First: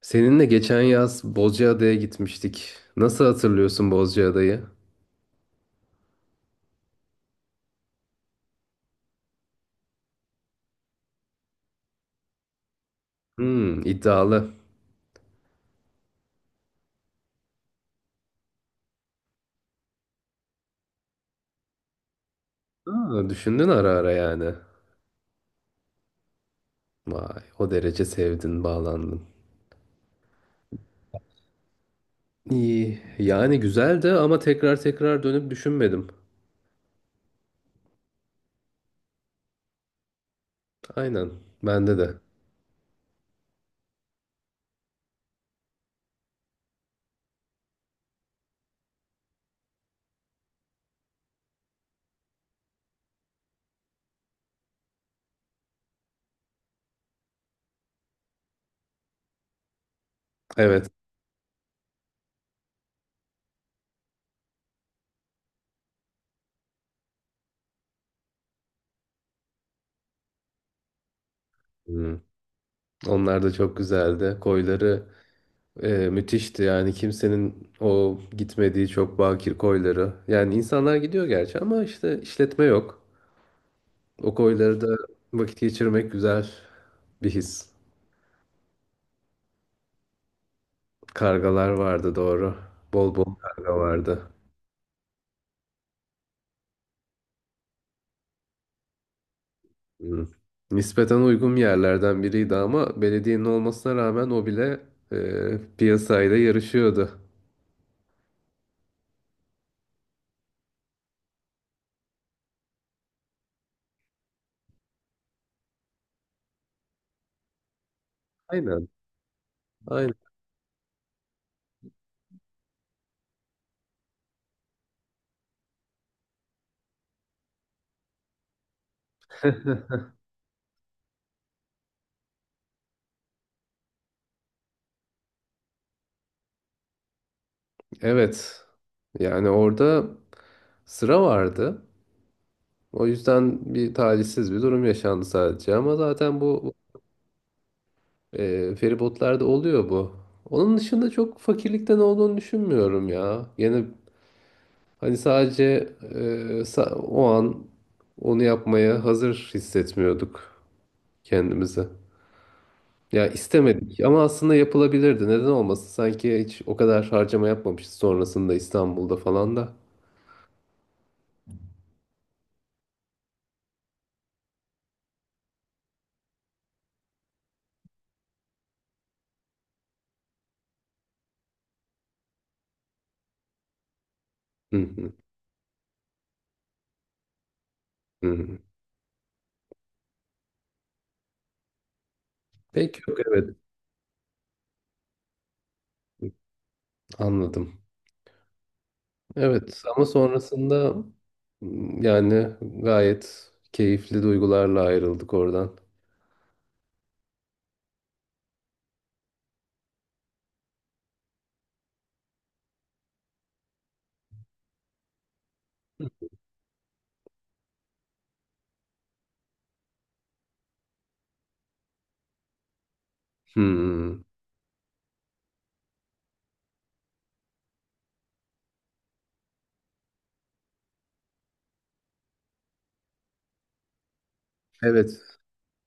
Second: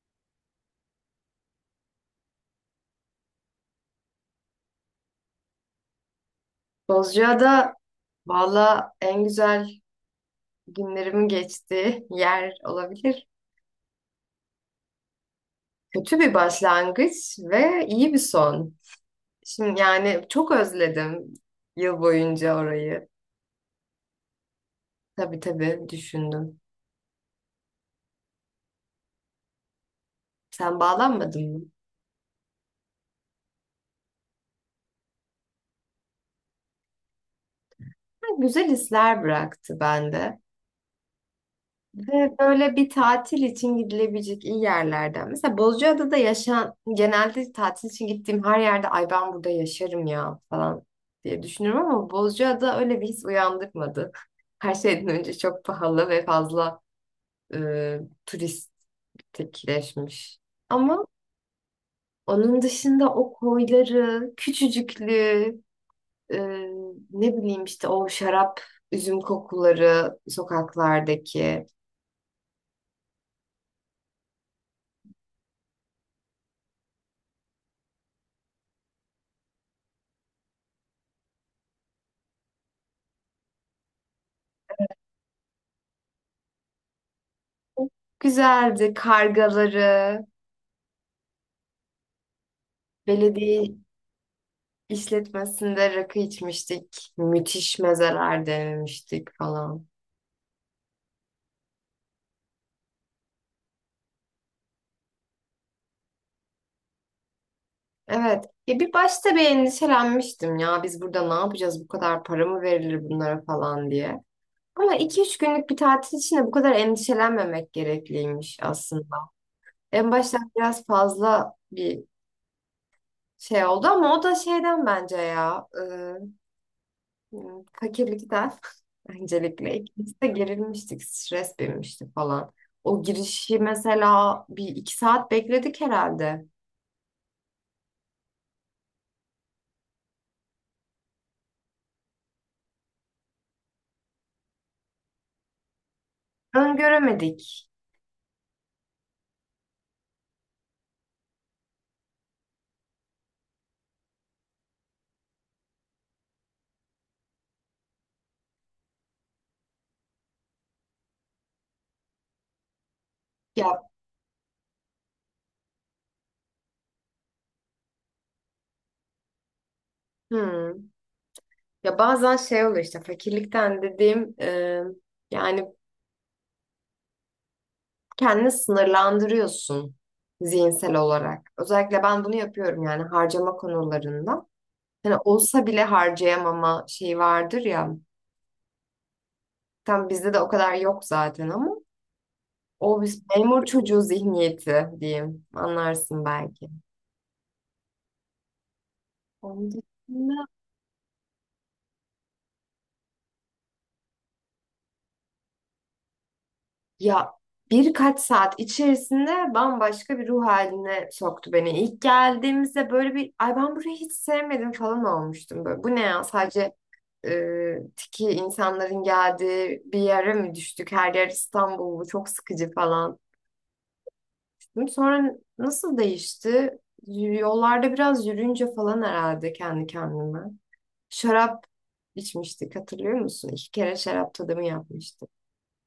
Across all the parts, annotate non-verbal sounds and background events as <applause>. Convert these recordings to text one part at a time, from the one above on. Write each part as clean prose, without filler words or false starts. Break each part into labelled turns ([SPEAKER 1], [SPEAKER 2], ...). [SPEAKER 1] Seninle geçen yaz Bozcaada'ya gitmiştik. Nasıl hatırlıyorsun Bozcaada'yı?
[SPEAKER 2] Bozcaada valla en güzel günlerimin geçtiği yer olabilir.
[SPEAKER 1] Hmm, iddialı.
[SPEAKER 2] Kötü bir başlangıç ve iyi bir son. Şimdi yani çok özledim yıl boyunca orayı.
[SPEAKER 1] Aa, düşündün ara ara yani.
[SPEAKER 2] Tabii tabii düşündüm.
[SPEAKER 1] Vay, o derece sevdin, bağlandın.
[SPEAKER 2] Sen bağlanmadın mı?
[SPEAKER 1] İyi, yani güzeldi ama tekrar tekrar dönüp düşünmedim.
[SPEAKER 2] Ha, güzel hisler bıraktı bende.
[SPEAKER 1] Aynen, bende de.
[SPEAKER 2] Ve böyle bir tatil için gidilebilecek iyi yerlerden. Mesela Bozcaada'da yaşayan, genelde tatil için gittiğim her yerde ay ben burada yaşarım ya falan diye düşünüyorum ama Bozcaada öyle bir his uyandırmadı. <laughs> Her şeyden önce çok pahalı ve fazla e, turistikleşmiş.
[SPEAKER 1] Evet.
[SPEAKER 2] Ama onun dışında o koyları, küçücüklüğü, e, ne bileyim işte o şarap, üzüm kokuları sokaklardaki.
[SPEAKER 1] Hmm, onlar da çok güzeldi. Koyları müthişti yani kimsenin o gitmediği çok bakir koyları. Yani insanlar gidiyor gerçi ama işte işletme yok. O koylarda vakit geçirmek güzel bir his.
[SPEAKER 2] Güzeldi. Kargaları,
[SPEAKER 1] Kargalar vardı doğru. Bol bol karga
[SPEAKER 2] belediye
[SPEAKER 1] vardı.
[SPEAKER 2] işletmesinde rakı içmiştik. Müthiş mezeler denemiştik falan.
[SPEAKER 1] Hı. Nispeten uygun yerlerden biriydi ama belediyenin olmasına rağmen o bile piyasayla yarışıyordu.
[SPEAKER 2] Evet. Ya bir başta bir endişelenmiştim ya biz burada ne yapacağız bu kadar para mı verilir bunlara falan diye. Ama 2-3 günlük bir tatil için de bu kadar endişelenmemek gerekliymiş
[SPEAKER 1] Aynen.
[SPEAKER 2] aslında. En
[SPEAKER 1] Aynen.
[SPEAKER 2] başta biraz fazla bir şey oldu ama o da şeyden bence ya. Yani fakirlikten <laughs> öncelikle ikimiz de gerilmiştik, stres binmişti falan. O girişi mesela 1-2 saat bekledik herhalde.
[SPEAKER 1] Evet. Yani orada sıra vardı. O yüzden bir talihsiz bir durum yaşandı sadece. Ama zaten
[SPEAKER 2] Öngöremedik.
[SPEAKER 1] feribotlarda oluyor bu. Onun dışında çok fakirlikten olduğunu düşünmüyorum ya. Yine hani sadece o an onu yapmaya hazır hissetmiyorduk kendimizi. Ya
[SPEAKER 2] Ya,
[SPEAKER 1] istemedik ama aslında yapılabilirdi. Neden olmasın? Sanki hiç o kadar harcama yapmamışız sonrasında İstanbul'da falan da.
[SPEAKER 2] hmm. Ya bazen şey oluyor işte fakirlikten dediğim yani kendini sınırlandırıyorsun zihinsel olarak. Özellikle ben bunu yapıyorum yani harcama konularında.
[SPEAKER 1] Hı hı,
[SPEAKER 2] Hani olsa bile harcayamama şeyi vardır ya.
[SPEAKER 1] hı. Hı.
[SPEAKER 2] Tam bizde de o kadar yok zaten ama.
[SPEAKER 1] Peki
[SPEAKER 2] O
[SPEAKER 1] yok,
[SPEAKER 2] biz
[SPEAKER 1] evet,
[SPEAKER 2] memur çocuğu zihniyeti diyeyim. Anlarsın belki.
[SPEAKER 1] anladım.
[SPEAKER 2] Onun
[SPEAKER 1] Evet ama
[SPEAKER 2] dışında
[SPEAKER 1] sonrasında yani gayet keyifli duygularla ayrıldık oradan.
[SPEAKER 2] ya birkaç saat içerisinde bambaşka bir ruh haline soktu beni. İlk geldiğimizde böyle bir ay ben burayı hiç sevmedim falan olmuştum. Böyle, bu ne ya sadece tiki insanların geldiği bir yere mi düştük? Her yer İstanbul bu çok sıkıcı falan,
[SPEAKER 1] Hı.
[SPEAKER 2] dedim. Sonra nasıl değişti? Yollarda biraz yürüyünce falan herhalde kendi kendime. Şarap içmiştik hatırlıyor musun? 2 kere şarap tadımı
[SPEAKER 1] Evet.
[SPEAKER 2] yapmıştık.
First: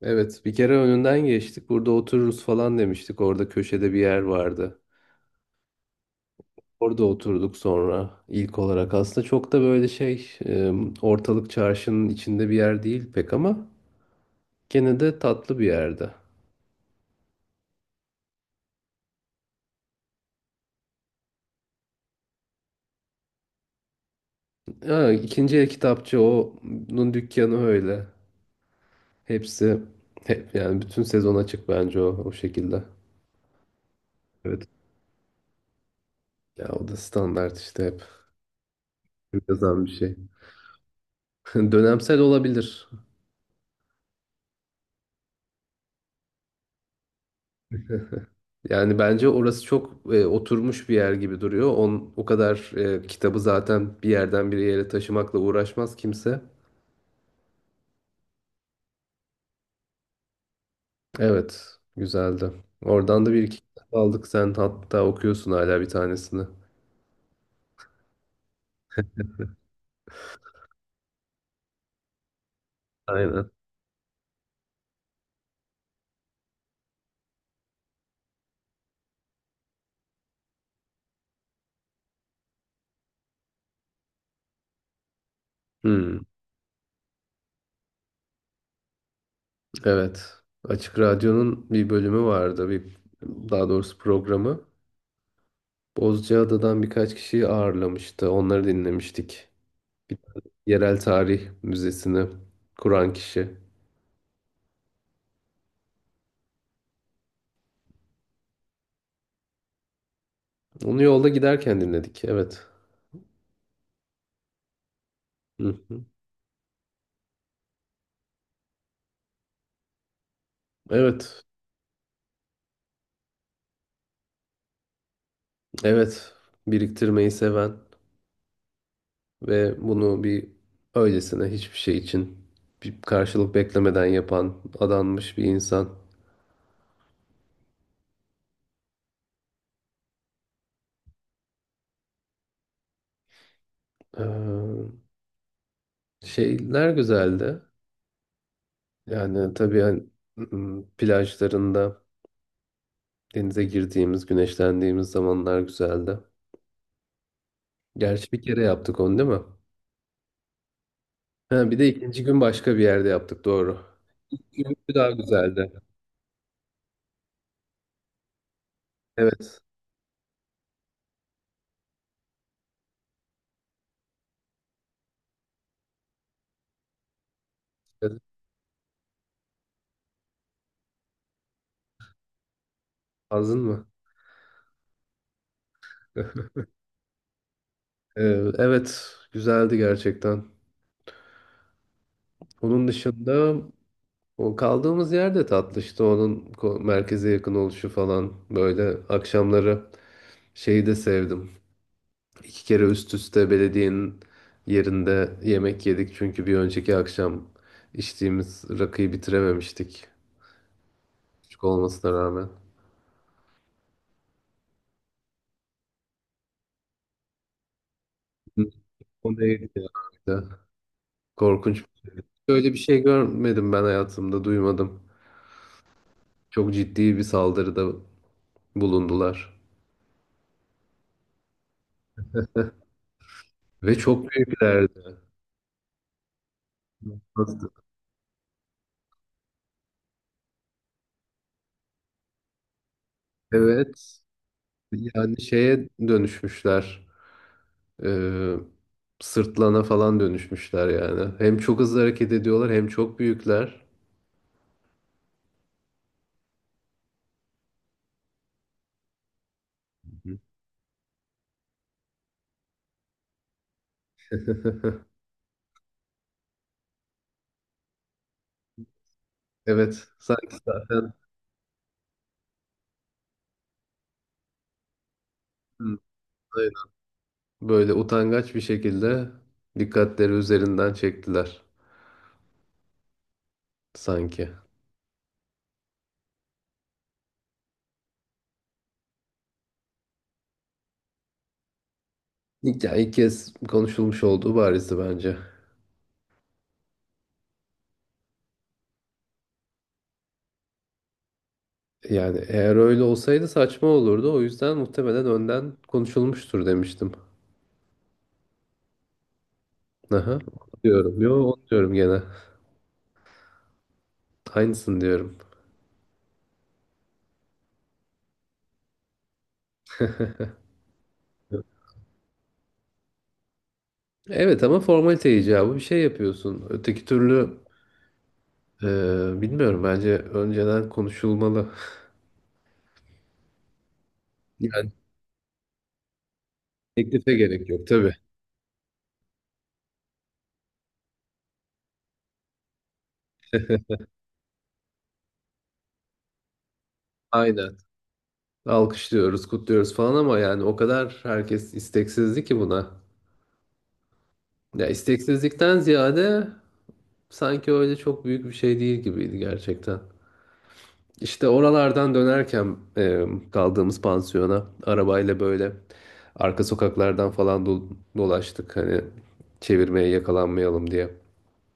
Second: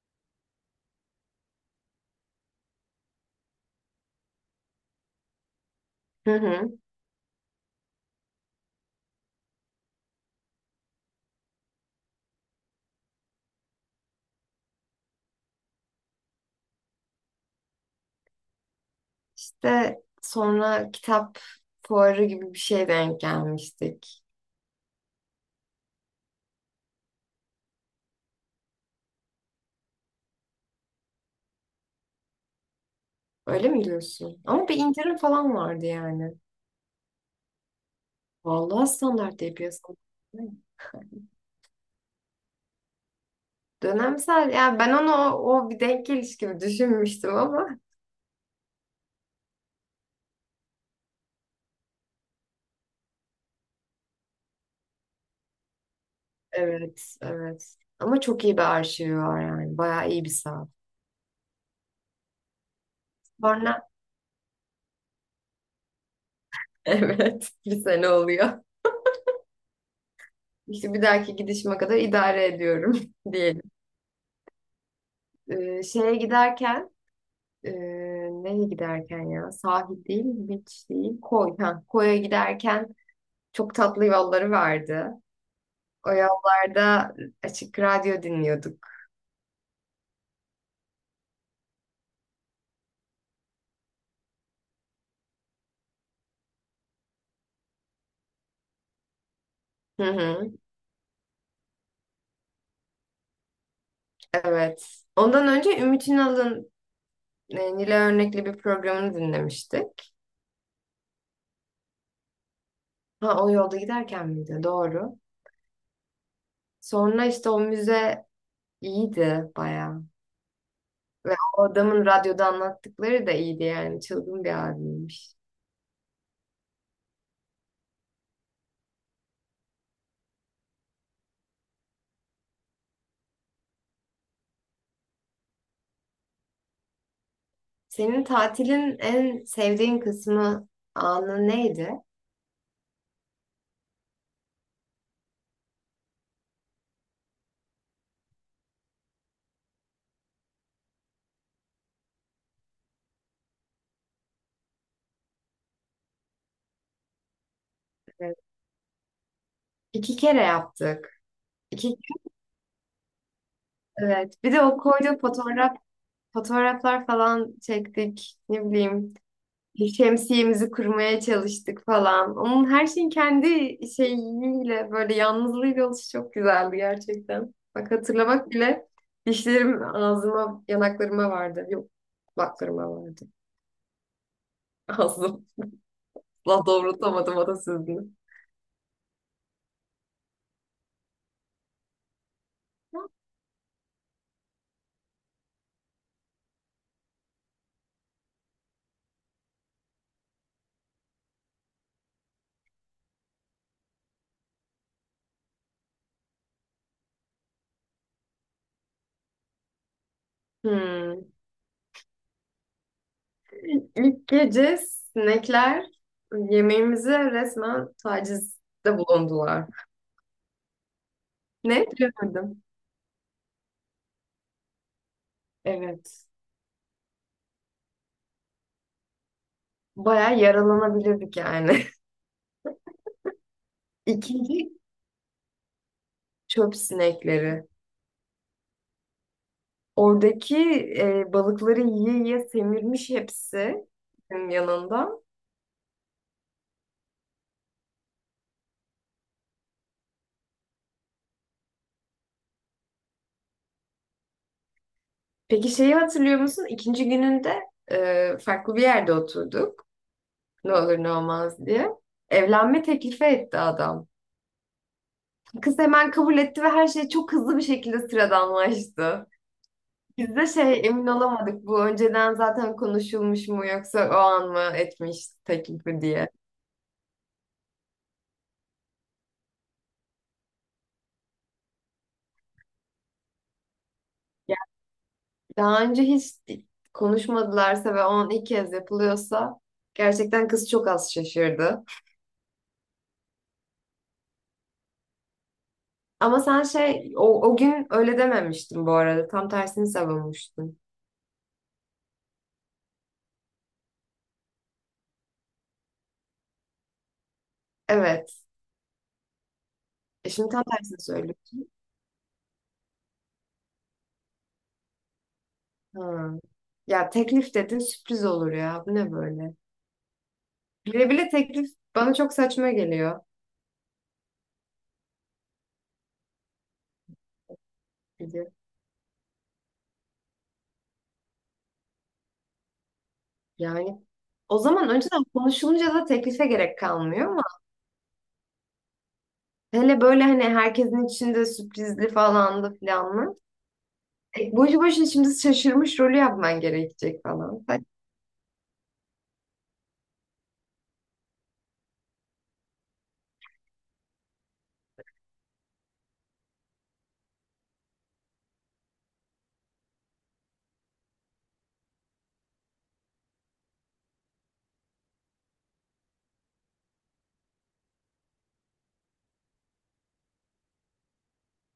[SPEAKER 1] Evet, bir kere önünden geçtik. Burada otururuz falan demiştik. Orada köşede bir yer vardı.
[SPEAKER 2] Hı hı.
[SPEAKER 1] Orada oturduk sonra ilk olarak. Aslında çok da böyle ortalık çarşının içinde bir yer değil pek ama gene de tatlı bir yerde.
[SPEAKER 2] İşte sonra kitap fuarı gibi bir şeye denk gelmiştik.
[SPEAKER 1] Ha, ikinci el kitapçı onun dükkanı öyle. Hepsi hep yani bütün sezon açık bence o şekilde.
[SPEAKER 2] Öyle mi diyorsun?
[SPEAKER 1] Evet.
[SPEAKER 2] Ama bir indirim falan vardı yani.
[SPEAKER 1] Ya o da standart işte hep
[SPEAKER 2] Vallahi standart diye
[SPEAKER 1] yazan bir
[SPEAKER 2] piyasada.
[SPEAKER 1] şey. <laughs> Dönemsel olabilir.
[SPEAKER 2] Dönemsel. Yani ben onu o bir denk geliş gibi düşünmüştüm ama.
[SPEAKER 1] Yani bence orası çok oturmuş bir yer gibi duruyor. O kadar kitabı zaten bir yerden bir yere taşımakla uğraşmaz kimse.
[SPEAKER 2] Evet, evet. Ama çok iyi bir arşivi var yani. Bayağı iyi bir saat.
[SPEAKER 1] Evet, güzeldi. Oradan da bir iki
[SPEAKER 2] Sonra
[SPEAKER 1] kitap
[SPEAKER 2] <laughs>
[SPEAKER 1] aldık. Sen hatta okuyorsun hala bir tanesini.
[SPEAKER 2] evet bir sene oluyor. İşte bir dahaki gidişime kadar idare ediyorum <laughs>
[SPEAKER 1] Aynen.
[SPEAKER 2] diyelim. Şeye giderken e, nereye giderken ya sahil değil beach değil koy ha, koya giderken çok tatlı yolları vardı. O
[SPEAKER 1] Hmm,
[SPEAKER 2] yollarda açık radyo dinliyorduk.
[SPEAKER 1] evet. Açık Radyo'nun bir bölümü vardı. Daha doğrusu programı. Bozcaada'dan birkaç kişiyi ağırlamıştı. Onları dinlemiştik.
[SPEAKER 2] Hı hı,
[SPEAKER 1] Yerel Tarih Müzesi'ni kuran kişi.
[SPEAKER 2] evet. Ondan önce Ümit Ünal'ın Nile Örnekli bir programını dinlemiştik.
[SPEAKER 1] Onu yolda giderken dinledik. Evet.
[SPEAKER 2] Ha o yolda giderken miydi? Doğru.
[SPEAKER 1] Hı.
[SPEAKER 2] Sonra işte o müze iyiydi bayağı. Ve
[SPEAKER 1] Evet,
[SPEAKER 2] o adamın radyoda anlattıkları da iyiydi yani. Çılgın bir abiymiş.
[SPEAKER 1] evet. Biriktirmeyi seven ve bunu bir öylesine hiçbir şey için bir karşılık beklemeden yapan adanmış bir insan.
[SPEAKER 2] Senin tatilin en sevdiğin kısmı anı neydi?
[SPEAKER 1] Ee, Şeyler güzeldi. Yani tabii hani, plajlarında denize girdiğimiz, güneşlendiğimiz zamanlar güzeldi. Gerçi
[SPEAKER 2] Evet.
[SPEAKER 1] bir kere yaptık onu değil mi?
[SPEAKER 2] 2 kere yaptık.
[SPEAKER 1] Ha, bir de
[SPEAKER 2] İki,
[SPEAKER 1] ikinci gün başka bir yerde yaptık doğru.
[SPEAKER 2] evet. Bir de o
[SPEAKER 1] Günkü daha
[SPEAKER 2] koyduğu
[SPEAKER 1] güzeldi.
[SPEAKER 2] fotoğraflar falan çektik. Ne bileyim.
[SPEAKER 1] Evet.
[SPEAKER 2] Bir şemsiyemizi kurmaya çalıştık falan. Onun her şeyin kendi şeyiyle böyle yalnızlığıyla oluşu çok güzeldi gerçekten. Bak
[SPEAKER 1] Evet.
[SPEAKER 2] hatırlamak bile dişlerim ağzıma, yanaklarıma vardı. Yok, kulaklarıma vardı.
[SPEAKER 1] Hazın mı?
[SPEAKER 2] <laughs> Ağzım.
[SPEAKER 1] <laughs>
[SPEAKER 2] La doğrultamadım atasözünü.
[SPEAKER 1] Ee, Evet, güzeldi gerçekten. Onun dışında o kaldığımız yerde tatlı işte merkeze yakın oluşu falan böyle akşamları şeyi de sevdim. İki kere üst üste belediyenin yerinde yemek yedik çünkü bir önceki akşam içtiğimiz rakıyı bitirememiştik
[SPEAKER 2] Hmm.
[SPEAKER 1] küçük olmasına rağmen.
[SPEAKER 2] İlk gece sinekler yemeğimize resmen
[SPEAKER 1] Hı,
[SPEAKER 2] tacizde
[SPEAKER 1] o
[SPEAKER 2] bulundular.
[SPEAKER 1] neydi ya? İşte korkunç.
[SPEAKER 2] Ne? Bilemedim.
[SPEAKER 1] Böyle bir şey görmedim ben hayatımda, duymadım.
[SPEAKER 2] Evet.
[SPEAKER 1] Çok ciddi bir saldırıda bulundular.
[SPEAKER 2] Bayağı yaralanabilirdik yani.
[SPEAKER 1] Ve
[SPEAKER 2] <laughs>
[SPEAKER 1] çok
[SPEAKER 2] İkinci
[SPEAKER 1] büyüklerdi.
[SPEAKER 2] çöp sinekleri.
[SPEAKER 1] Nasıl?
[SPEAKER 2] Oradaki balıkları yiye yiye semirmiş hepsi
[SPEAKER 1] Evet.
[SPEAKER 2] benim yanında.
[SPEAKER 1] Yani şeye dönüşmüşler. Ee, Sırtlana falan dönüşmüşler yani. Hem çok hızlı hareket ediyorlar hem çok büyükler.
[SPEAKER 2] Peki şeyi hatırlıyor musun? İkinci gününde farklı bir yerde oturduk.
[SPEAKER 1] Hı.
[SPEAKER 2] Ne olur ne olmaz diye. Evlenme teklifi etti adam.
[SPEAKER 1] <laughs>
[SPEAKER 2] Kız hemen kabul etti ve her şey çok hızlı bir şekilde sıradanlaştı.
[SPEAKER 1] Evet,
[SPEAKER 2] Biz de
[SPEAKER 1] sanki
[SPEAKER 2] şey emin
[SPEAKER 1] zaten
[SPEAKER 2] olamadık bu önceden zaten konuşulmuş mu yoksa o an mı etmiş
[SPEAKER 1] hı,
[SPEAKER 2] teklifi diye.
[SPEAKER 1] aynen, böyle utangaç bir şekilde dikkatleri üzerinden çektiler sanki.
[SPEAKER 2] Yani daha önce hiç konuşmadılarsa ve on ilk kez yapılıyorsa gerçekten kız çok az şaşırdı.
[SPEAKER 1] İlk, yani ilk kez konuşulmuş olduğu barizdi bence.
[SPEAKER 2] Ama sen şey o gün öyle dememiştin bu arada. Tam tersini savunmuştun.
[SPEAKER 1] Yani eğer öyle olsaydı saçma olurdu. O yüzden muhtemelen önden konuşulmuştur demiştim.
[SPEAKER 2] Evet. E
[SPEAKER 1] Aha,
[SPEAKER 2] şimdi tam
[SPEAKER 1] onu
[SPEAKER 2] tersini
[SPEAKER 1] diyorum. Yo, onu
[SPEAKER 2] söylüyorsun.
[SPEAKER 1] diyorum gene. Aynısını diyorum.
[SPEAKER 2] Ha. Ya teklif dedin sürpriz olur ya. Bu ne böyle? Bile bile teklif bana çok saçma geliyor.
[SPEAKER 1] Evet ama formalite icabı bir şey yapıyorsun. Öteki türlü
[SPEAKER 2] Dedi.
[SPEAKER 1] e, bilmiyorum bence önceden konuşulmalı. <laughs>
[SPEAKER 2] Yani o zaman
[SPEAKER 1] Yani
[SPEAKER 2] önceden konuşulunca da teklife gerek kalmıyor
[SPEAKER 1] teklife
[SPEAKER 2] ama
[SPEAKER 1] gerek yok tabii.
[SPEAKER 2] hele böyle hani herkesin içinde sürprizli falandı filanlı. E, boşu boşuna şimdi şaşırmış rolü yapman gerekecek falan.
[SPEAKER 1] Aynen. Alkışlıyoruz, kutluyoruz falan ama yani o kadar herkes isteksizdi ki buna. Ya isteksizlikten ziyade sanki öyle çok büyük bir şey değil gibiydi gerçekten. İşte oralardan dönerken kaldığımız pansiyona arabayla böyle arka sokaklardan falan dolaştık hani çevirmeye yakalanmayalım diye.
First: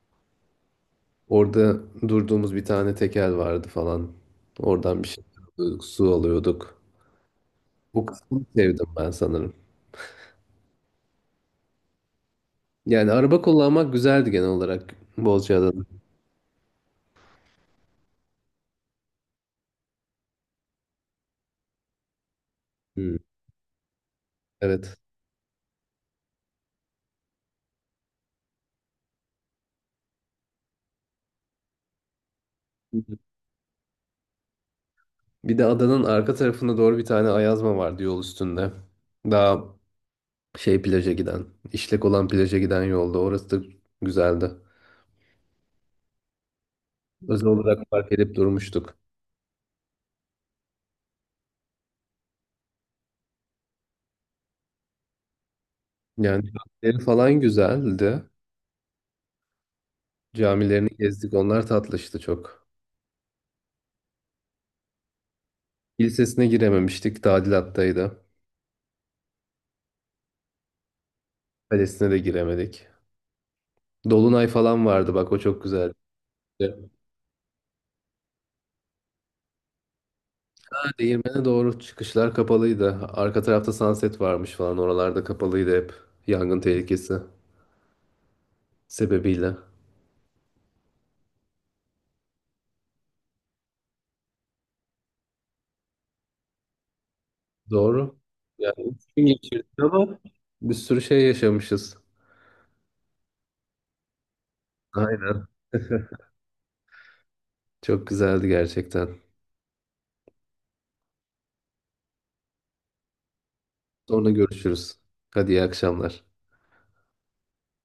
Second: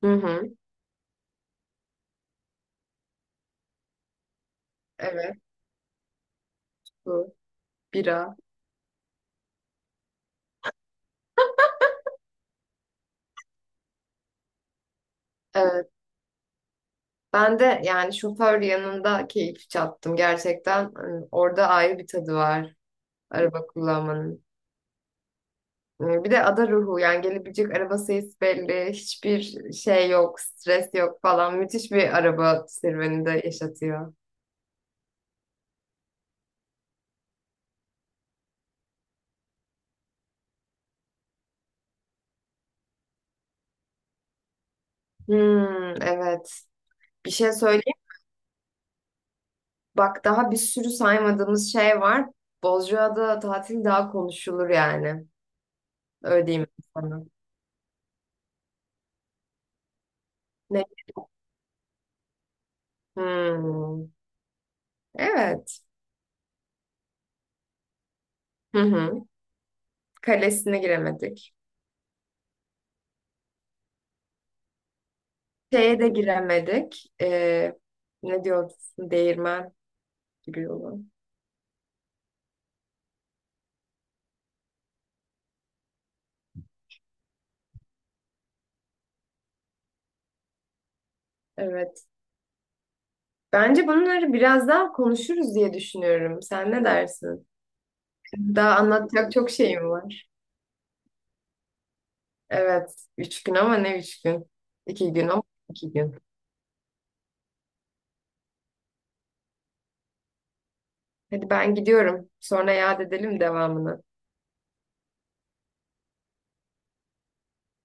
[SPEAKER 2] Hı hı.
[SPEAKER 1] Orada durduğumuz bir tane tekel vardı falan. Oradan bir şey
[SPEAKER 2] Evet
[SPEAKER 1] alıyorduk, su alıyorduk.
[SPEAKER 2] bu
[SPEAKER 1] O
[SPEAKER 2] bira.
[SPEAKER 1] kısmını sevdim ben sanırım. Yani araba kullanmak güzeldi genel olarak Bozcaada'da.
[SPEAKER 2] Evet. Ben de yani şoför yanında keyif çattım gerçekten. Hani orada ayrı bir tadı var
[SPEAKER 1] Hmm,
[SPEAKER 2] araba kullanmanın.
[SPEAKER 1] evet.
[SPEAKER 2] Bir de ada ruhu yani gelebilecek araba sayısı belli. Hiçbir şey yok, stres yok falan. Müthiş bir araba serüveni de yaşatıyor.
[SPEAKER 1] Bir de adanın arka tarafına doğru bir tane ayazma vardı yol üstünde. Daha şey plaja giden, işlek olan plaja giden yolda. Orası da güzeldi.
[SPEAKER 2] Hmm, evet. Bir
[SPEAKER 1] Özel
[SPEAKER 2] şey
[SPEAKER 1] olarak
[SPEAKER 2] söyleyeyim.
[SPEAKER 1] park edip durmuştuk.
[SPEAKER 2] Bak daha bir sürü saymadığımız şey var. Bozcaada tatil daha konuşulur yani.
[SPEAKER 1] Yani
[SPEAKER 2] Öyle diyeyim
[SPEAKER 1] camileri
[SPEAKER 2] sana.
[SPEAKER 1] falan güzeldi.
[SPEAKER 2] Ne?
[SPEAKER 1] Camilerini gezdik. Onlar tatlıştı çok.
[SPEAKER 2] Hmm, evet.
[SPEAKER 1] Kilisesine girememiştik. Tadilattaydı.
[SPEAKER 2] Hı hı. Kalesine giremedik.
[SPEAKER 1] Kalesine de giremedik. Dolunay falan vardı bak o çok güzeldi.
[SPEAKER 2] Şeye de giremedik. Ne diyorsun? Değirmen gibi
[SPEAKER 1] Ha,
[SPEAKER 2] olan.
[SPEAKER 1] değirmene doğru çıkışlar kapalıydı. Arka tarafta sunset varmış falan. Oralarda kapalıydı hep. Yangın tehlikesi sebebiyle.
[SPEAKER 2] Evet. Bence bunları biraz daha konuşuruz diye düşünüyorum. Sen ne dersin?
[SPEAKER 1] Doğru. Yani
[SPEAKER 2] Daha
[SPEAKER 1] üç gün
[SPEAKER 2] anlatacak çok
[SPEAKER 1] geçirdik
[SPEAKER 2] şeyim
[SPEAKER 1] ama
[SPEAKER 2] var.
[SPEAKER 1] bir sürü şey yaşamışız.
[SPEAKER 2] Evet, 3 gün ama ne 3 gün? 2 gün ama
[SPEAKER 1] Aynen.
[SPEAKER 2] 2 gün.
[SPEAKER 1] <laughs> Çok güzeldi gerçekten.
[SPEAKER 2] Hadi ben gidiyorum. Sonra yad edelim devamını.
[SPEAKER 1] Sonra görüşürüz. Hadi iyi akşamlar.